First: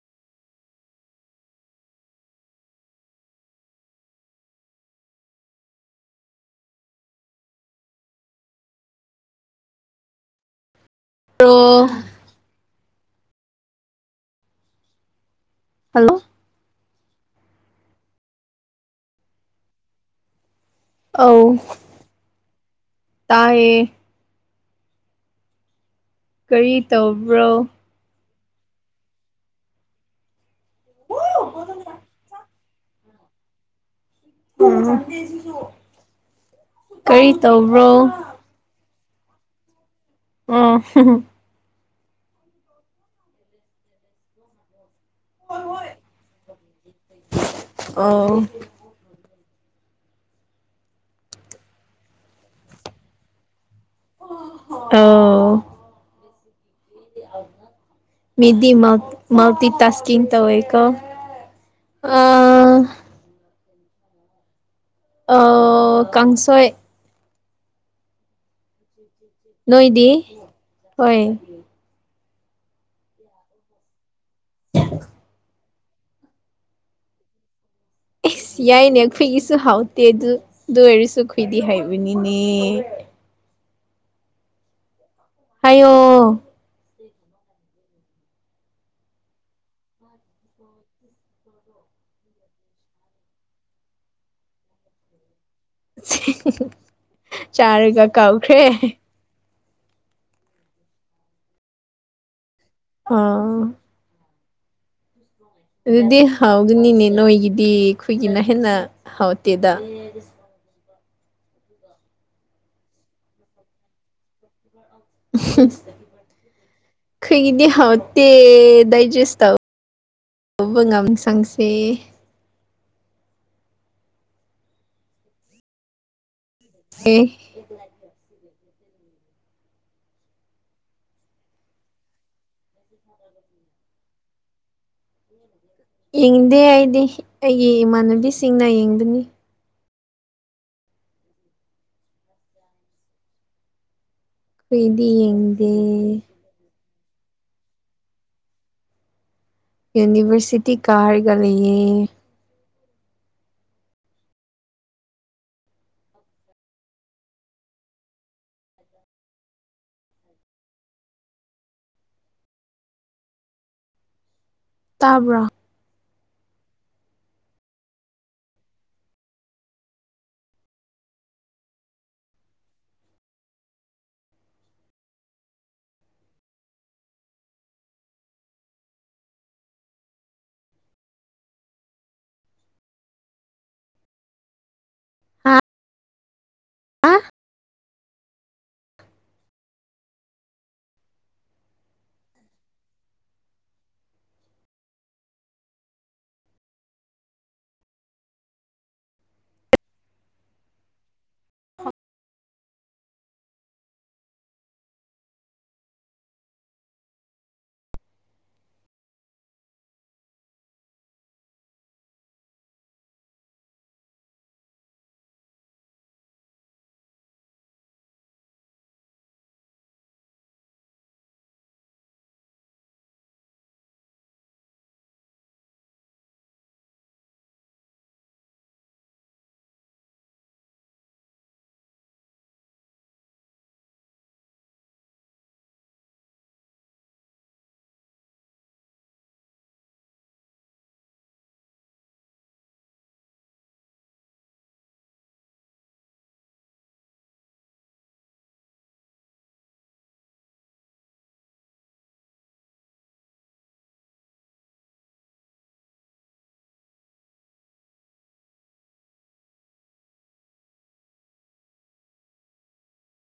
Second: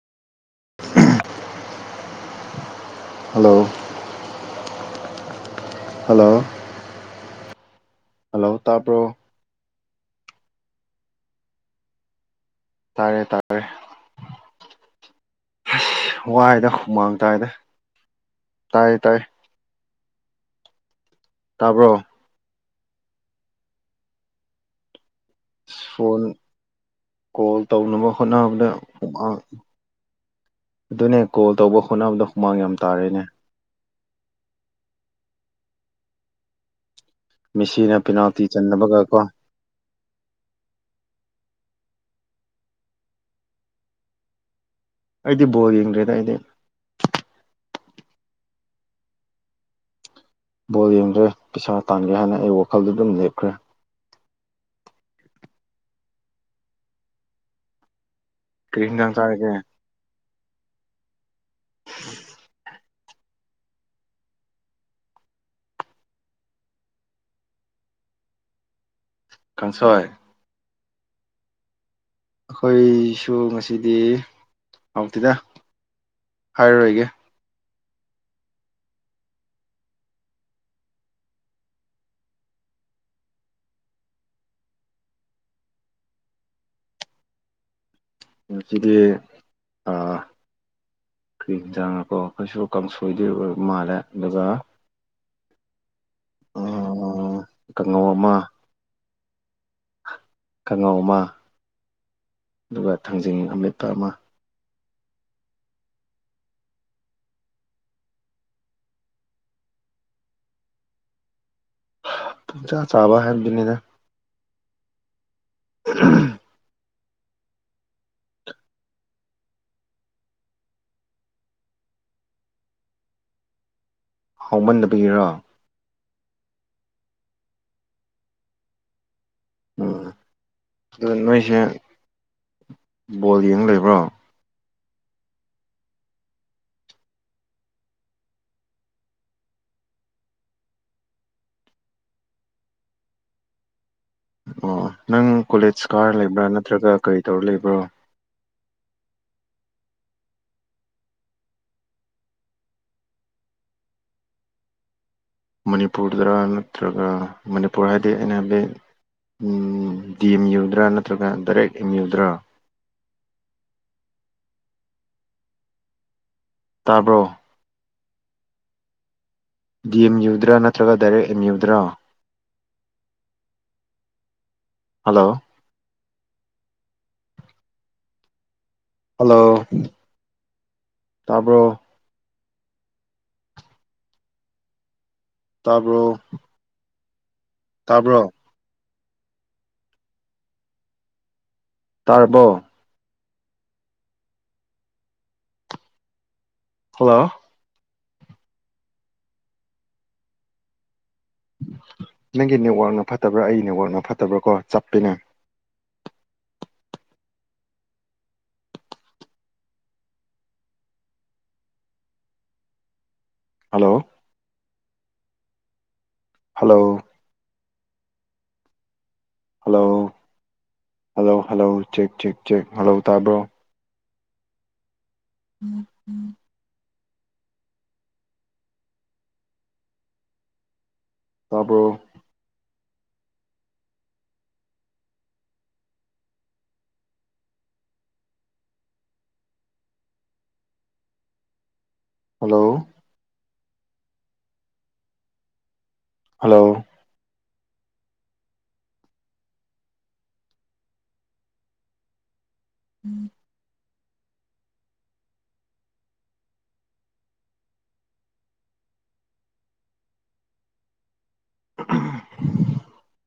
Hello hello hello ꯇꯥꯕ꯭ꯔꯣ [unintelligible] ꯇꯥꯔꯦ ꯇꯥꯔꯦ ꯍꯜꯂꯣ ꯑꯁ ꯋꯥꯏꯗ ꯍꯨꯃꯥꯡ ꯇꯥꯏꯗ ꯇꯥꯏꯌꯦ ꯇꯥꯏꯌꯦ ꯑꯧ ꯇꯥꯕ꯭ꯔꯣ ꯇꯥꯌꯦ ꯐꯣꯟ ꯀꯔꯤ ꯇꯧꯕ꯭ꯔꯣ ꯀꯣꯜ ꯇꯧꯅꯕ ꯍꯣꯠꯅꯕꯗ ꯍꯨꯃꯥꯡ ꯑꯗꯨꯅꯦ ꯀꯣꯜ ꯇꯧꯕ ꯍꯣꯠꯅꯕꯗ ꯍꯨꯃꯥꯡ ꯌꯥꯝ ꯇꯥꯔꯦꯅꯦ [unintelligible] ꯀꯔꯤ ꯇꯧꯕ꯭ꯔꯣ ꯃꯦꯁꯤꯅ ꯄꯤꯅꯥꯜꯇꯤ ꯆꯟꯗꯕꯒ ꯀꯣ ꯎꯝ꯫ ꯑꯩꯗꯤ ꯕꯣꯜ ꯌꯦꯡꯗ꯭ꯔꯦꯗ ꯑꯩꯗꯤ ꯑꯣ ꯕꯣꯜ ꯌꯦꯡꯗ꯭ꯔꯦ ꯄꯩꯁꯥ ꯇꯥꯟꯒꯦ ꯍꯥꯏꯅ ꯑꯩ ꯋꯥꯈꯜꯗꯨ ꯑꯗꯨꯝ ꯂꯦꯞꯈ꯭ꯔꯦ ꯑꯣ ꯃꯤꯗꯤ ꯀꯔꯤ ꯃ ꯍꯤꯟꯖꯥꯡ ꯆꯥꯔꯒꯦ ꯃꯜꯇꯤ ꯇꯥꯁꯀꯤꯡ ꯇꯧꯋꯦꯀꯣ [inaudible] ꯑꯥ ꯑꯣ ꯀꯪꯁꯣꯏ ꯀꯥꯡꯁꯣꯏ ꯅꯣꯏꯗꯤ ꯍꯣꯏ ꯑꯈꯣꯏꯁꯨ ꯉꯁꯤꯗꯤ ꯍꯥꯎꯇꯦꯗ ꯍꯥꯏꯔꯔꯣꯏꯒꯦ ꯏꯁ ꯌꯥꯏꯅꯦ ꯑꯩꯈꯣꯏꯒꯤꯁꯨ ꯍꯥꯎꯇꯦ ꯑꯗꯨ ꯑꯗꯨ ꯑꯣꯏꯔꯁꯨ ꯑꯩꯈꯣꯏꯗꯤ ꯍꯩꯕꯅꯤꯅꯦ ꯍꯥꯏꯌꯣ ꯁꯤꯒꯤ ꯑ ꯀ꯭ꯔꯤ ꯑꯦꯡꯖꯥꯡꯂꯀꯣ ꯑꯈꯣꯏꯁꯨ ꯀꯥꯡꯁꯣꯏꯗꯤ ꯑꯣꯏꯕ ꯃꯥꯜꯂꯦ ꯑꯗꯨꯒ ꯑꯥ ꯆꯥꯔꯒ ꯀꯥꯡꯉꯧ ꯀꯥꯎꯈ꯭ꯔꯦ ꯀꯪꯉꯧ ꯃ ꯑꯗꯨꯒ ꯊꯥꯡꯖꯤꯡ ꯑꯥ ꯑꯃꯦꯠꯄ ꯑꯃ ꯑꯗꯨꯗꯤ ꯍꯥꯎꯒꯅꯤꯅꯦ ꯅꯣꯏꯒꯤꯗꯤ ꯑꯩꯈꯣꯏꯒꯤꯅ ꯍꯦꯟꯅ ꯍꯥꯎꯇꯦꯗ ꯄꯨꯡꯆꯥꯥ ꯆꯥꯕ ꯍꯥꯏꯕꯗꯨꯅꯤꯅ [inaudible] ꯈꯣꯏꯒꯤꯗꯤ ꯍꯥꯎꯇꯦ ꯗꯥꯏꯖꯦꯁ ꯇꯧ [unintelligible] ꯍꯥꯎꯃꯟꯗꯕꯒꯤꯔꯣ ꯑꯦ [inaudible] ꯎꯝ ꯑꯗꯨ ꯅꯣꯏꯁꯦ ꯕꯣꯜ ꯌꯦꯡ ꯂꯩꯕ꯭ꯔꯣ ꯌꯦꯡꯗꯦ ꯑꯩꯗꯤ ꯑꯩꯒꯤ ꯏꯃꯥꯟꯅꯕꯤꯁꯤꯡꯅ ꯌꯦꯡꯕꯅꯤ ꯑꯣ ꯑꯩꯈꯣꯏꯗꯤ ꯅꯪ ꯌꯦꯡꯗꯦ ꯀꯣꯂꯦꯖ ꯀꯥꯔ ꯂꯩꯕ꯭ꯔꯥ ꯅꯠꯇ꯭ꯔꯒ ꯀꯔꯤ ꯇꯧꯔ ꯂꯩꯕ꯭ꯔꯣ ꯌꯨꯅꯤꯚꯔꯁꯤꯇꯤ ꯀꯥꯔꯒ ꯂꯩꯌꯦ ꯃꯅꯤꯄꯨꯔꯗꯔ ꯅꯠꯇ꯭ꯔꯒ ꯃꯅꯤꯄꯨꯔ ꯍꯥꯏꯗꯤ ꯑꯩꯅ ꯍꯥꯏꯕꯗꯤ ꯗꯤ ꯑꯦꯝ ꯌꯨ ꯗꯔꯥ ꯅꯠꯇ꯭ꯔꯒ ꯗꯥꯔꯦꯛ ꯑꯦꯝ ꯃ꯭ꯌꯨ ꯗꯔꯥ ꯇꯥꯕ꯭ꯔꯣ ꯇꯥꯕ꯭ꯔꯣ ꯗꯤ ꯑꯦꯝ ꯌꯨ ꯗꯔꯥ ꯅꯠꯇ꯭ꯔꯒ ꯗꯥꯏꯔꯦꯛ ꯑꯦꯝ ꯃ꯭ꯌꯨ ꯗꯔꯣ ꯍꯜꯂꯣ ꯍꯜꯂꯣ ꯇꯥꯕ꯭ꯔꯣ ꯇꯥꯕ꯭ꯔꯣ ꯑꯥ ꯇꯥꯕ꯭ꯔꯣ ꯇꯥꯔꯕꯣ ꯍꯜꯂꯣ ꯅꯪꯒꯤ ꯅꯦꯠꯋꯥꯛꯅ ꯐꯠꯇꯕ꯭ꯔꯥ ꯑꯩꯒꯤ ꯅꯦꯠꯋꯥꯛꯅ ꯐꯠꯇꯕ꯭ꯔꯥ ꯀꯣ ꯆꯞꯄꯤꯅꯦ hello hello hello hello hello check check check hello ꯇꯥꯕ꯭ꯔꯣ ꯎꯝ ꯎꯝ ꯇꯥꯕ꯭ꯔꯣ ꯍꯜꯂꯣ ꯍꯜꯂꯣ ꯎꯝ ꯎꯝ